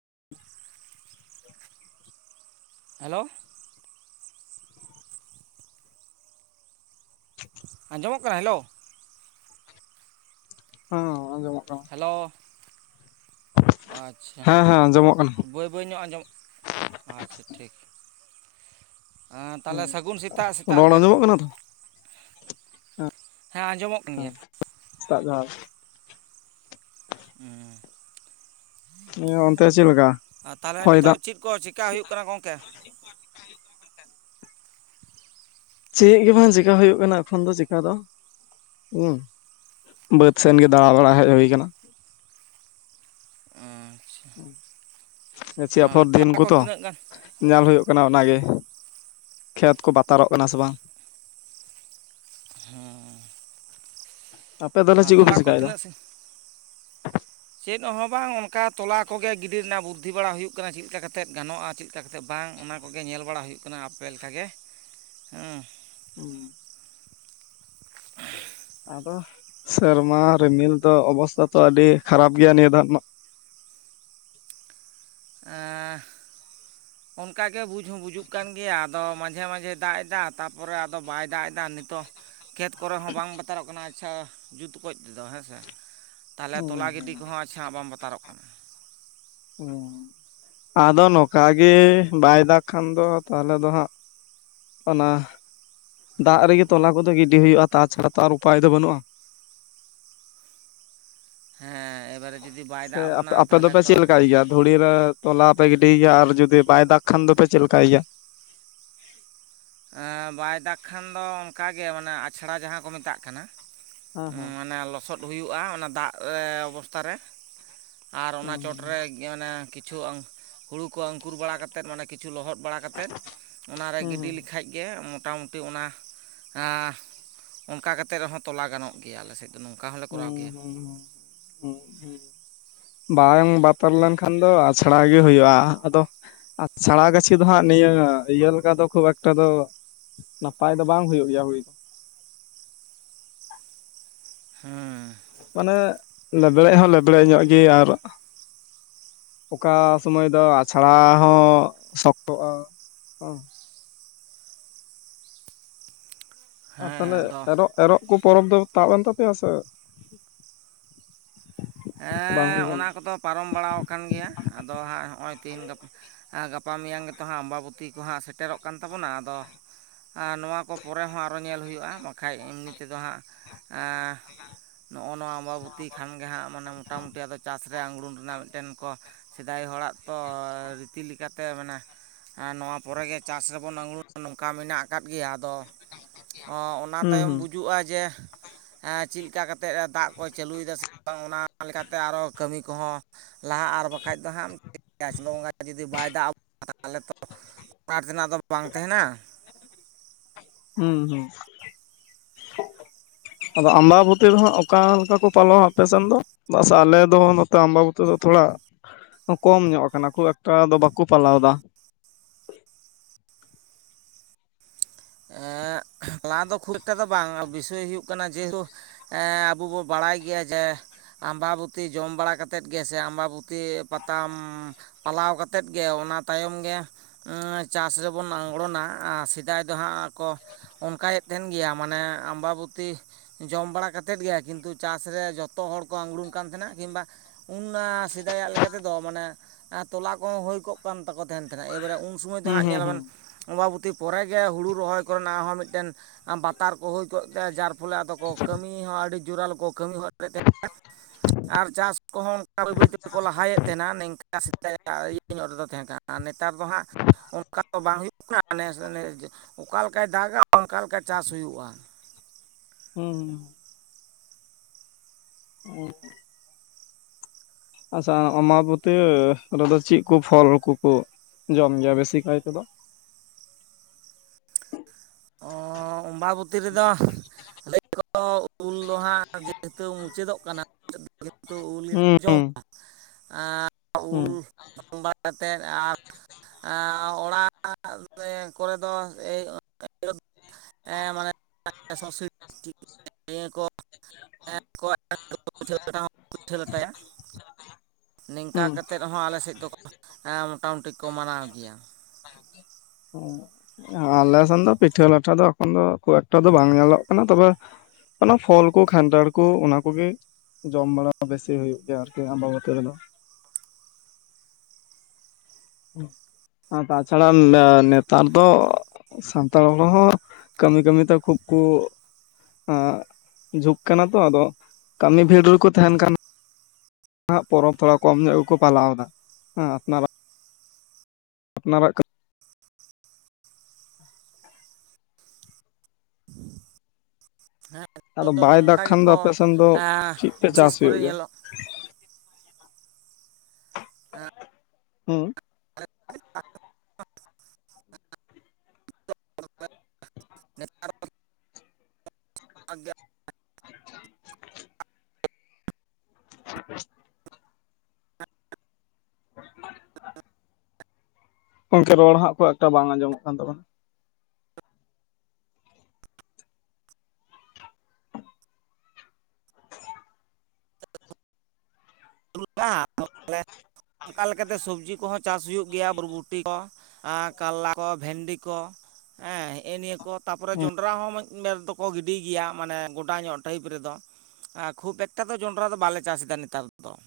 [unintelligible] [unintelligible] Hello ᱟᱸᱡᱚᱢᱚᱜ ᱠᱟᱱᱟ hello ᱦᱚᱸ ᱟᱸᱡᱚᱢᱚᱜ ᱠᱟᱱᱟ᱾ ᱦᱮᱞᱳ [unintelligible] ᱟᱪᱪᱷᱟ ᱦᱮᱸ ᱦᱮᱸ ᱟᱸᱡᱚᱢᱚᱜ ᱠᱟᱱᱟ ᱵᱟᱹᱭ ᱵᱟᱹᱭ ᱧᱚᱜ ᱟᱸᱡᱚᱢᱚᱜ ᱟᱪᱪᱷᱟ ᱴᱷᱤᱠ ᱛᱟᱦᱞᱮ ᱥᱟᱹᱜᱩᱱ ᱥᱮᱛᱟᱜ, ᱥᱮᱛᱟᱜ ᱨᱮᱜᱮ᱾ ᱚᱱᱟᱫᱚ ᱦᱮᱸ ᱟᱸᱡᱚᱢᱚᱜ [unintelligible] ᱥᱮᱛᱟᱜ ᱡᱚᱦᱟᱨ᱾ [unintelligible] ᱦᱩᱸ᱾ ᱚᱱᱛᱮ ᱪᱮᱫ ᱞᱮᱠᱟ? ᱟᱨ ᱛᱟᱦᱚᱞᱮ ᱦᱚᱭ ᱱᱤᱛᱚᱜ ᱫᱟᱜ? ᱪᱮᱫ ᱠᱚ ᱪᱮᱠᱟ ᱦᱩᱭᱩᱜ ᱠᱟᱱᱟ ᱜᱚᱝᱠᱮ? ᱪᱮᱫ ᱜᱮ ᱵᱟᱝ ᱪᱮᱠᱟ ᱦᱩᱭᱩᱜ ᱠᱟᱱᱟ᱾ ᱮᱠᱷᱚᱱ ᱫᱚ ᱪᱮᱠᱟ ᱫᱚ ᱦᱩᱸ ᱵᱟᱹᱫᱽ ᱥᱮᱱ ᱜᱮ ᱫᱟᱬᱟ ᱵᱟᱲᱟ ᱦᱮᱡ ᱦᱩᱭ ᱟᱠᱟᱱᱟ᱾ ᱟᱪᱪᱷᱟ ᱜᱟᱪᱷᱤ ᱟᱯᱷᱚᱨ ᱫᱤᱱ ᱛᱚᱞᱟ ᱠᱚ ᱛᱚ᱾ ᱛᱤᱱᱟᱹᱜ ᱜᱟᱱ ᱧᱮᱞ ᱦᱩᱭᱩᱜ ᱠᱟᱱᱟ ᱚᱱᱟᱜ ᱜᱮ ᱠᱷᱮᱛ ᱠᱚ ᱵᱟᱛᱟᱨᱚᱜ ᱠᱟᱱᱟ ᱥᱮ ᱵᱟᱝ᱾ ᱦᱮᱸ᱾ ᱟᱯᱮ ᱛᱟᱦᱚᱞ ᱪᱮᱫ ᱠᱚᱯᱮ ᱪᱤᱠᱟᱭᱮᱫᱟ? [unintelligible] ᱪᱮᱫ ᱦᱚᱸ ᱵᱟᱝ ᱚᱱᱠᱟ ᱛᱚᱞᱟ ᱠᱚᱜᱮ ᱜᱤᱰᱤ ᱨᱮᱱᱟᱜ ᱵᱩᱫᱽᱫᱷᱤ ᱵᱟᱲᱟ ᱦᱩᱭᱩᱜ ᱠᱟᱱᱟ ᱪᱮᱫ ᱞᱮᱠᱟ ᱠᱟᱛᱮᱫ ᱜᱟᱱᱚᱜᱼᱟ ᱪᱮᱫ ᱪᱮᱫᱠᱟ ᱠᱟᱛᱮᱫ ᱵᱟᱝ ᱚᱱᱟ ᱠᱚᱜᱮ ᱧᱮᱞ ᱵᱟᱲᱟ ᱦᱩᱭᱩᱜ ᱠᱟᱱᱟ ᱟᱯᱮ ᱞᱮᱠᱟ ᱜᱮ ᱦᱩᱸ᱾ ᱟᱫᱚ ᱥᱮᱨᱢᱟ ᱨᱤᱢᱤᱞ ᱫᱚ ᱚᱵᱚᱥᱛᱷᱟ ᱛᱚ ᱟᱹᱰᱤ ᱠᱷᱟᱨᱟᱯ ᱜᱮᱭᱟ ᱱᱤᱭᱟᱹ ᱫᱷᱟᱣ ᱨᱮᱱᱟᱜ [unintelligible] ᱚᱱᱠᱟᱜᱮ ᱵᱩᱡᱽ ᱦᱚᱸ ᱵᱩᱡᱩᱜ ᱠᱟᱱ ᱜᱮᱭᱟ ᱟᱫᱚ ᱢᱟᱡᱷᱮ ᱢᱟᱡᱷᱮᱭ ᱫᱟᱜ ᱮᱫᱟ ᱛᱟᱨᱯᱚᱨᱮ ᱟᱫᱚ ᱵᱟᱭ ᱫᱟᱜ ᱮᱫᱟ᱾ ᱱᱤᱛᱚᱜ ᱠᱷᱮᱛ ᱠᱚᱨᱮ ᱦᱚᱸ ᱵᱟᱝ ᱵᱟᱛᱟᱨᱚᱜ ᱠᱟᱱᱟ ᱟᱪᱪᱷᱟ ᱡᱩᱛᱚᱠᱚᱡ ᱛᱮᱫᱚ ᱦᱮᱸᱥᱮ ᱛᱟᱦᱚᱞᱮ ᱛᱚᱞᱟ ᱦᱩᱸ ᱜᱤᱰᱤ ᱦᱩᱸ ᱠᱚᱦᱚᱸ ᱟᱪᱪᱷᱟ ᱵᱟᱝ ᱵᱟᱛᱟᱨᱚᱜ ᱠᱟᱱᱟ᱾ ᱟᱫᱚ ᱱᱚᱝᱠᱟ ᱜᱮ ᱵᱟᱭ ᱫᱟᱜ ᱠᱷᱟᱱ ᱫᱚ ᱛᱟᱦᱚᱞᱮ ᱫᱚ ᱦᱟᱸᱜ ᱚᱱᱟ ᱫᱟᱜ ᱨᱮᱜᱮ ᱛᱚᱞᱟ ᱠᱚᱫᱚ ᱜᱤᱰᱤ ᱦᱩᱭᱩᱜᱼᱟ ᱛᱟᱪᱷᱟᱲᱟ ᱛᱚ ᱟᱨ ᱩᱯᱟᱭ ᱫᱚ ᱵᱟᱹᱱᱩᱜᱼᱟ᱾ ᱦᱮᱸ᱾ ᱮᱵᱟᱨᱮ ᱡᱩᱫᱤ ᱵᱟᱭ ᱫᱟᱜ ᱟᱵᱚᱱᱟ ᱟᱯᱮ ᱫᱚ ᱛᱟᱦᱚᱞᱮ ᱯᱮ ᱛᱚ ᱪᱮᱫ ᱞᱮᱠᱟᱭ ᱜᱮᱭᱟ? ᱫᱷᱩᱲᱤ ᱨᱮ ᱛᱚᱞᱟ ᱯᱮ ᱜᱤᱰᱤᱭ ᱜᱮᱭᱟ ᱟᱨ ᱡᱩᱫᱤ ᱵᱟᱭ ᱫᱟᱜᱽ ᱠᱷᱟᱱ ᱫᱚᱯᱮ ᱪᱮᱫ ᱞᱮᱠᱟᱭ ᱜᱮᱭᱟ? ᱵᱟᱭ ᱫᱟᱜᱽ ᱠᱷᱟᱱ ᱫᱚ ᱚᱱᱠᱟ ᱜᱮ ᱢᱟᱱᱮ ᱟᱪᱷᱲᱟ ᱡᱟᱦᱟᱸ ᱠᱚ ᱢᱮᱛᱟᱜ ᱠᱟᱱᱟ [unintelligible] ᱦᱮᱸ ᱢᱟᱱᱮ ᱞᱚᱥᱚᱫ ᱦᱩᱭᱩᱜᱼᱟ ᱚᱱᱟ ᱫᱟᱜ ᱨᱮ ᱵᱚᱥᱛᱷᱟ ᱨᱮ᱾ ᱟᱨ ᱚᱱᱟ ᱦᱮᱸ ᱪᱚᱴᱨᱮ ᱢᱟᱱᱮ ᱠᱤᱪᱷᱩ ᱦᱩᱲᱩ ᱠᱚ ᱟᱹᱝᱠᱩᱨ ᱵᱟᱲᱟ ᱠᱟᱛᱮᱫ ᱢᱟᱱᱮ ᱠᱤᱪᱷᱩ ᱞᱚᱦᱚᱫ ᱵᱟᱲᱟ ᱠᱟᱛᱮᱫ ᱚᱱᱟ ᱨᱮ ᱦᱩᱸ ᱜᱤᱰᱤᱼᱼ ᱞᱮᱠᱷᱟᱡ ᱜᱮ ᱢᱚᱴᱟᱢᱩᱴᱤ ᱚᱱᱟ ᱚᱱᱠᱟ ᱠᱟᱛᱮᱫ ᱨᱮᱦᱚᱸ ᱛᱚᱞᱟ ᱜᱟᱱᱚᱜ ᱜᱮᱭᱟ ᱟᱞᱮ ᱥᱮᱫ ᱫᱚ ᱱᱚᱝᱠᱟ ᱦᱚᱸᱞᱮ ᱦᱩᱸ ᱠᱚᱨᱟᱣ ᱦᱩᱸ ᱦᱩᱸ ᱜᱮᱭᱟ᱾ ᱦᱩᱸ ᱦᱩᱸ ᱵᱟᱝ ᱵᱟᱛᱟᱨ ᱞᱮᱱᱠᱷᱟᱱ ᱫᱚ ᱟᱪᱷᱲᱟ ᱜᱮ ᱦᱩᱭᱩᱜᱼᱟ ᱾ ᱟᱫᱚ ᱟᱪᱷᱟᱲᱟ ᱜᱟᱹᱪᱷᱤ ᱫᱚ ᱦᱟᱸᱜ ᱱᱤᱭᱟᱹ ᱤᱭᱟᱹ ᱞᱮᱠᱟ ᱫᱚ ᱠᱷᱩᱵ ᱮᱠᱴᱟ ᱫᱚ ᱱᱟᱯᱟᱭ ᱫᱚ ᱵᱟᱝ ᱦᱩᱭᱩᱜ ᱜᱮᱭᱟ ᱦᱩᱭ ᱫᱚ᱾ ᱦᱮᱸ᱾ ᱢᱟᱱᱮ ᱞᱮᱵᱲᱮᱡ ᱦᱚᱸ ᱞᱮᱵᱲᱮᱡ ᱧᱚᱜ ᱜᱮ ᱟᱨ ᱚᱠᱟ ᱥᱚᱢᱚᱭ ᱫᱚ ᱟᱪᱷᱲᱟ ᱦᱚᱸ ᱥᱚᱠᱛᱚᱜᱼᱟ ᱾ ᱦᱮᱸ ᱟᱨ ᱦᱮᱸ ᱛᱟᱦᱚᱞᱮ ᱟᱫᱚ ᱟᱯᱮ ᱫᱚ? ᱮᱨᱚᱜ ᱠᱚ ᱯᱚᱨᱚᱵᱽ ᱫᱚ ᱛᱟᱵ ᱮᱱ ᱛᱟᱯᱮᱭᱟ ᱥᱮ ᱵᱟᱝ ᱦᱮᱸ ᱦᱩᱭ ᱠᱟᱱᱟ? ᱚᱱᱟ ᱠᱚᱫᱚ ᱯᱟᱨᱚᱢ ᱵᱟᱲᱟ ᱟᱠᱟᱱ ᱜᱮᱭᱟ ᱟᱫᱚ ᱦᱟᱸᱜ ᱱᱚᱜᱼᱚᱭ ᱛᱤᱦᱤᱧ ᱜᱟᱯᱟ ᱜᱟᱯᱟ ᱢᱮᱭᱟᱝ ᱜᱮᱛᱚ ᱦᱟᱸᱜ ᱟᱢᱵᱟᱵᱚᱛᱤ ᱠᱚᱦᱟᱸᱜ ᱥᱮᱴᱮᱨᱚᱜ ᱠᱟᱱ ᱛᱟᱵᱚᱱᱟ ᱟᱫᱚ, ᱟᱨ ᱱᱚᱣᱟ ᱠᱚ ᱯᱚᱨᱮ ᱦᱚᱸ ᱟᱨᱚ ᱧᱮᱞ ᱦᱩᱭᱩᱜᱼᱟ ᱵᱟᱠᱷᱟᱡ ᱮᱢᱱᱤ ᱛᱮᱫᱚ ᱦᱟᱸᱜ ᱱᱚᱜᱼᱚ ᱱᱚᱣᱟ ᱟᱢᱵᱟᱵᱚᱛᱤ ᱠᱷᱟᱱ ᱜᱮᱦᱟᱸᱜ ᱢᱟᱱᱮ ᱢᱚᱴᱟᱢᱩᱴᱤ ᱟᱫᱚ ᱪᱟᱥ ᱨᱮ ᱟᱝᱜᱲᱩᱱ ᱨᱮᱱᱟᱜ ᱢᱤᱫᱴᱮᱱ ᱠᱚ ᱥᱮᱫᱟᱭ ᱦᱚᱲᱟᱜ ᱛᱚ ᱨᱤᱛᱤ ᱞᱮᱠᱟᱛᱮ ᱢᱟᱱᱮ ᱱᱚᱣᱟ ᱯᱚᱨᱮᱜᱮ ᱪᱟᱥ ᱨᱮᱵᱚᱱ ᱟᱝᱲᱩᱱ ᱱᱚᱝᱠᱟ ᱢᱮᱱᱟᱜ ᱟᱠᱟᱫ ᱜᱮᱭᱟ ᱾ ᱟᱫᱚ, ᱚᱱᱟ ᱦᱩᱸ ᱛᱟᱭᱚᱢ ᱦᱩᱸ ᱵᱩᱡᱩᱜᱼᱟ ᱡᱮ, ᱪᱮᱫ ᱞᱮᱠᱟ ᱠᱟᱛᱮᱫ ᱫᱟᱜ ᱠᱚ ᱪᱟᱹᱞᱩᱭᱮᱫᱟ ᱥᱮ ᱵᱟᱝ ᱚᱱᱟ ᱞᱮᱠᱟᱛᱮ ᱟᱨᱚ ᱠᱟᱹᱢᱤ ᱠᱚᱦᱚᱸ ᱞᱟᱦᱟ ᱟᱨ ᱵᱟᱠᱷᱟᱡ ᱫᱚ ᱦᱟᱸᱜ ᱪᱟᱥ ᱵᱚᱸᱜᱟ ᱡᱩᱫᱤ ᱵᱟᱭ ᱫᱟᱜ ᱟᱵᱚ ᱛᱟᱦᱚᱞᱮ ᱛᱚ ᱚᱱᱟᱴ ᱛᱮᱱᱟᱜ ᱫᱚ ᱵᱟᱝ ᱛᱟᱦᱮᱱᱟ᱾ ᱦᱩᱸ ᱦᱩᱸ ᱟᱫᱚ ᱟᱢᱵᱟᱵᱩᱛᱤ ᱫᱚᱦᱟᱸᱜ ᱚᱠᱟ ᱞᱮᱠᱟ ᱠᱚ ᱯᱟᱞᱚᱣᱟ ᱟᱯᱮ ᱥᱮᱱ ᱫᱚ? ᱵᱟᱥ ᱟᱞᱮ ᱫᱚ ᱱᱚᱛᱮ ᱟᱢᱵᱟᱵᱩᱛᱤ ᱫᱚ ᱛᱷᱚᱲᱟ, ᱠᱚᱢ ᱧᱚᱜ ᱟᱠᱟᱱᱟ ᱠᱷᱩᱵ ᱮᱠᱴᱟ ᱫᱚ ᱵᱟᱠᱚ ᱯᱟᱞᱟᱣ ᱮᱫᱟ᱾ ᱮ ᱞᱟᱦᱟ ᱫᱚ ᱠᱷᱩᱵ ᱮᱠᱴᱟ ᱫᱚ ᱵᱟᱝ ᱵᱤᱥᱚᱭ ᱦᱩᱭᱩᱜ ᱠᱟᱱᱟ ᱡᱮᱦᱮᱛᱩ ᱟᱵᱚ ᱵᱚᱱ ᱵᱟᱲᱟᱭ ᱜᱮᱭᱟ ᱡᱮ, ᱟᱢᱵᱟᱵᱩᱛᱤ ᱡᱚᱢ ᱵᱟᱲᱟ ᱠᱟᱛᱮᱫ ᱜᱮᱥᱮ ᱟᱢᱵᱟᱵᱩᱛᱤ ᱯᱟᱛᱟᱢ ᱯᱟᱞᱟᱣ ᱠᱟᱛᱮᱫ ᱜᱮ ᱚᱱᱟ ᱛᱟᱭᱚᱢ ᱜᱮ ᱪᱟᱥ ᱨᱮᱵᱚᱱ ᱟᱲᱜᱚᱱᱟ ᱾ ᱟᱨ ᱥᱮᱫᱟᱭ ᱫᱚ ᱦᱟᱸᱜ ᱠᱚ ᱚᱱᱠᱟᱭᱮᱫ ᱛᱟᱦᱮᱱ ᱜᱮᱭᱟ, ᱢᱟᱱᱮ ᱟᱢᱵᱟᱵᱚᱛᱤ ᱡᱚᱢ ᱵᱟᱲᱟ ᱠᱟᱛᱮᱫ ᱜᱮ ᱠᱤᱱᱛᱩ ᱪᱟᱥ ᱨᱮ ᱡᱷᱚᱛᱚ ᱦᱚᱲ ᱠᱚ ᱟᱝᱜᱲᱩᱱ ᱠᱟᱱ ᱛᱟᱸᱦᱮᱱᱟ, ᱠᱤᱝᱵᱟ ᱩᱱ ᱥᱮᱫᱟᱭᱟᱜ ᱞᱮᱠᱟ ᱛᱮᱫᱚ ᱢᱟᱱᱮ ᱛᱚᱞᱟ ᱠᱚᱦᱚᱸ ᱦᱩᱭ ᱠᱚᱜ ᱠᱟᱱ ᱛᱟᱠᱚ ᱛᱟᱦᱮᱱᱱᱟ᱾ ᱮᱵᱟᱨᱮ ᱩᱱ ᱥᱚᱢᱚᱭ ᱫᱚ ᱦᱩᱸ ᱦᱟᱸᱜ ᱦᱩᱸ ᱧᱮᱞ ᱟᱵᱮᱱ ᱦᱩᱸ ᱟᱢᱵᱟᱵᱚᱛᱤ ᱯᱮᱨᱮ ᱜᱮ ᱜᱮ ᱦᱩᱲᱩ ᱨᱚᱦᱚᱭ ᱠᱚᱨᱮᱱᱟᱜ ᱦᱚᱸ ᱢᱤᱫᱴᱮᱱ ᱵᱟᱛᱟᱨ ᱠᱚ ᱦᱩᱭ ᱠᱚᱜ ᱛᱮ ᱡᱟᱨ ᱯᱷᱚᱞᱮ ᱠᱚ ᱠᱟᱹᱢᱤ ᱦᱚᱸ ᱟᱹᱰᱤ ᱡᱳᱨᱟᱞᱚ ᱠᱚ ᱠᱟᱹᱢᱤ ᱦᱚᱫ ᱠᱮᱫ ᱛᱮ ᱟᱨ ᱪᱟᱥ ᱠᱚᱦᱚᱸ [inaudible] ᱵᱟᱹᱭ ᱵᱟᱹᱭ ᱛᱮ ᱛᱮᱠᱚ ᱞᱟᱦᱟᱭᱮᱫ ᱛᱟᱦᱮᱱᱟ ᱱᱤᱝᱠᱟ ᱥᱮᱫᱟᱭᱟᱜ ᱤᱭᱟᱹ ᱧᱚᱜ ᱨᱮᱫᱚ ᱛᱟᱦᱮᱸ ᱠᱟᱱᱟ᱾ ᱟᱨ ᱱᱮᱛᱟᱨ ᱫᱚ ᱦᱟᱸᱜ ᱚᱱᱠᱟ ᱫᱚ ᱵᱟᱝ ᱦᱩᱭᱩᱜ ᱠᱟᱱᱟ, ᱵᱮᱥ ᱚᱱᱮ ᱚᱠᱟ ᱞᱮᱠᱟᱭ ᱫᱟᱜᱟ ᱚᱱᱠᱟ ᱞᱮᱠᱟ ᱪᱟᱥ ᱦᱩᱭᱩᱜᱼᱟ᱾ ᱦᱩᱸ [inaudible] ᱟᱪᱪᱷᱟ, ᱚᱱᱟᱵᱚᱛᱤ ᱨᱮᱫᱚ ᱪᱮᱫ ᱠᱚ ᱯᱷᱚᱞ ᱠᱚᱠᱚ ᱡᱚᱢ ᱜᱮᱭᱟ ᱵᱮᱥᱤᱠᱟᱭ ᱛᱮᱫᱚ? ᱚ ᱚᱢᱵᱟᱵᱚᱛᱤ ᱨᱮᱫᱚ ᱞᱟᱹᱭ ᱟᱠᱚ ᱩᱞ ᱫᱚ ᱦᱟᱸᱜ ᱡᱮᱦᱮᱛᱩ ᱢᱩᱪᱟᱹᱫᱚᱜ ᱠᱟᱱᱟ᱾ ᱩᱞ ᱜᱮᱠᱚ ᱦᱩᱸ ᱡᱚᱢᱟ ᱟ ᱩᱞ ᱦᱩᱸ ᱡᱚᱢ ᱵᱟᱲᱟ ᱠᱟᱛᱮᱫ ᱟᱨ᱾ ᱮᱸ ᱟᱸ ᱚᱲᱟᱜ [inaudible] ᱠᱚᱨᱮ ᱫᱚ ᱮᱭᱼᱼ [unintelligible] ᱠᱚ᱾ [unintelligible] ᱱᱤᱝᱠᱟ ᱦᱩᱸ ᱠᱟᱛᱮᱫ ᱨᱮᱦᱚᱸ ᱟᱞᱮᱥᱮᱫ ᱫᱚ ᱮᱸ ᱢᱚᱴᱟᱢᱩᱴᱤ ᱠᱚ ᱢᱟᱱᱟᱣ ᱜᱮᱭᱟ᱾ ᱟᱞᱮ ᱥᱮᱱ ᱫᱚ ᱯᱤᱴᱷᱟᱹ ᱞᱟᱴᱷᱟ ᱫᱚ ᱮᱠᱷᱚᱱ ᱫᱚ ᱠᱷᱩᱵ ᱮᱠᱴᱟ ᱫᱚ ᱵᱟᱝ ᱧᱮᱞᱚᱜ ᱠᱟᱱᱟ ᱛᱚᱵᱮ ᱚᱱᱟ ᱯᱷᱚᱞ ᱠᱚ ᱠᱷᱟᱱᱴᱟᱲ ᱠᱚ ᱚᱱᱟ ᱠᱚᱜᱮ᱾ ᱡᱚᱢ ᱵᱟᱲᱟ ᱵᱮᱥᱤ ᱦᱩᱭᱩᱜ ᱜᱮᱭᱟ ᱟᱨᱠᱤ ᱟᱢᱵᱟᱵᱚᱛᱤ ᱨᱮᱫᱚ᱾ ᱟ ᱛᱟᱪᱷᱟᱲᱟ ᱱᱮ ᱱᱮᱛᱟᱨ ᱫᱚ᱾ ᱥᱟᱱᱛᱟᱲ ᱦᱚᱲᱦᱚᱸ ᱠᱟᱹᱢᱤ ᱠᱟᱹᱢᱤᱛᱮ ᱠᱷᱩᱵ ᱠᱩ ᱟ ᱡᱷᱩᱠ ᱠᱟᱱᱟ ᱛᱚ ᱟᱫᱚ ᱠᱟᱹᱢᱤ ᱵᱷᱤᱲ ᱨᱮᱠᱚ ᱛᱟᱦᱮᱱ ᱠᱟᱱ᱾ ᱦᱟᱜ ᱯᱚᱨᱚᱵᱽ ᱛᱷᱚᱲᱟ ᱠᱚᱢ ᱧᱚᱜ ᱜᱮᱠᱚ ᱯᱟᱞᱟᱣ ᱫᱟ ᱦᱮᱸ ᱟᱯᱱᱟᱨᱟᱜ᱾ ᱟᱯᱱᱟᱨᱟᱜ ᱦᱮᱸ ᱟᱫᱚ ᱱᱤᱛᱚᱜ ᱫᱚ ᱵᱟᱭ ᱫᱟᱜ ᱱᱚᱝᱠᱟ ᱠᱷᱟᱱ ᱫᱚ ᱜᱮᱠᱚ ᱟᱯᱮ ᱥᱮᱱ ᱫᱚ ᱮᱸ ᱪᱮᱫ ᱛᱮ ᱵᱤᱥᱮᱥ ᱪᱟᱥ ᱠᱚᱨᱮ ᱦᱩᱭᱩᱜ ᱜᱮᱭᱟ ᱧᱮᱞᱚᱜᱼᱼ ᱦᱩᱸ [unintelligible] [unintelligible] [inaudible] [inaudible] ᱜᱚᱢᱠᱮ ᱨᱚᱲ ᱦᱟᱸᱜ ᱠᱷᱩᱵ ᱮᱠᱴᱟ ᱵᱟᱝ ᱟᱸᱡᱚᱢᱚᱜ ᱠᱟᱱ ᱛᱟᱵᱚᱱᱟ ᱾ [unintelligible] ᱚᱱᱠᱟ ᱞᱮᱠᱟᱛᱮ ᱥᱚᱵᱽᱡᱤ ᱠᱚᱦᱚᱸ ᱪᱟᱥ ᱦᱩᱭᱩᱜ ᱜᱮᱭᱟ ᱵᱚᱨᱵᱩᱴᱤ ᱠᱚ ᱟᱸ ᱠᱟᱞᱞᱟ ᱠᱚ ᱵᱷᱮᱱᱰᱤ ᱠᱚ ᱦᱮᱸ ᱦᱜᱸᱼᱮ ᱱᱤᱭᱟᱹ ᱠᱚ ᱛᱟᱨᱯᱚᱨᱮ ᱡᱚᱱᱰᱚᱨᱟ ᱦᱚᱸ ᱢᱚᱡᱼᱼ ᱵᱮᱨ ᱫᱚᱠᱚ ᱜᱤᱰᱤᱭ ᱜᱮᱭᱟ ᱢᱟᱱᱮ ᱜᱚᱰᱟ ᱧᱚᱜ ᱴᱟᱭᱤᱯ ᱨᱮᱫᱚ ᱾ ᱟᱸ ᱠᱷᱩᱵ ᱮᱠᱴᱟ ᱫᱚ ᱡᱚᱱᱰᱚᱨᱟ ᱫᱚ ᱵᱟᱞᱮ ᱪᱟᱥ ᱮᱫᱟ ᱱᱮᱛᱟᱨ ᱫᱚ ᱾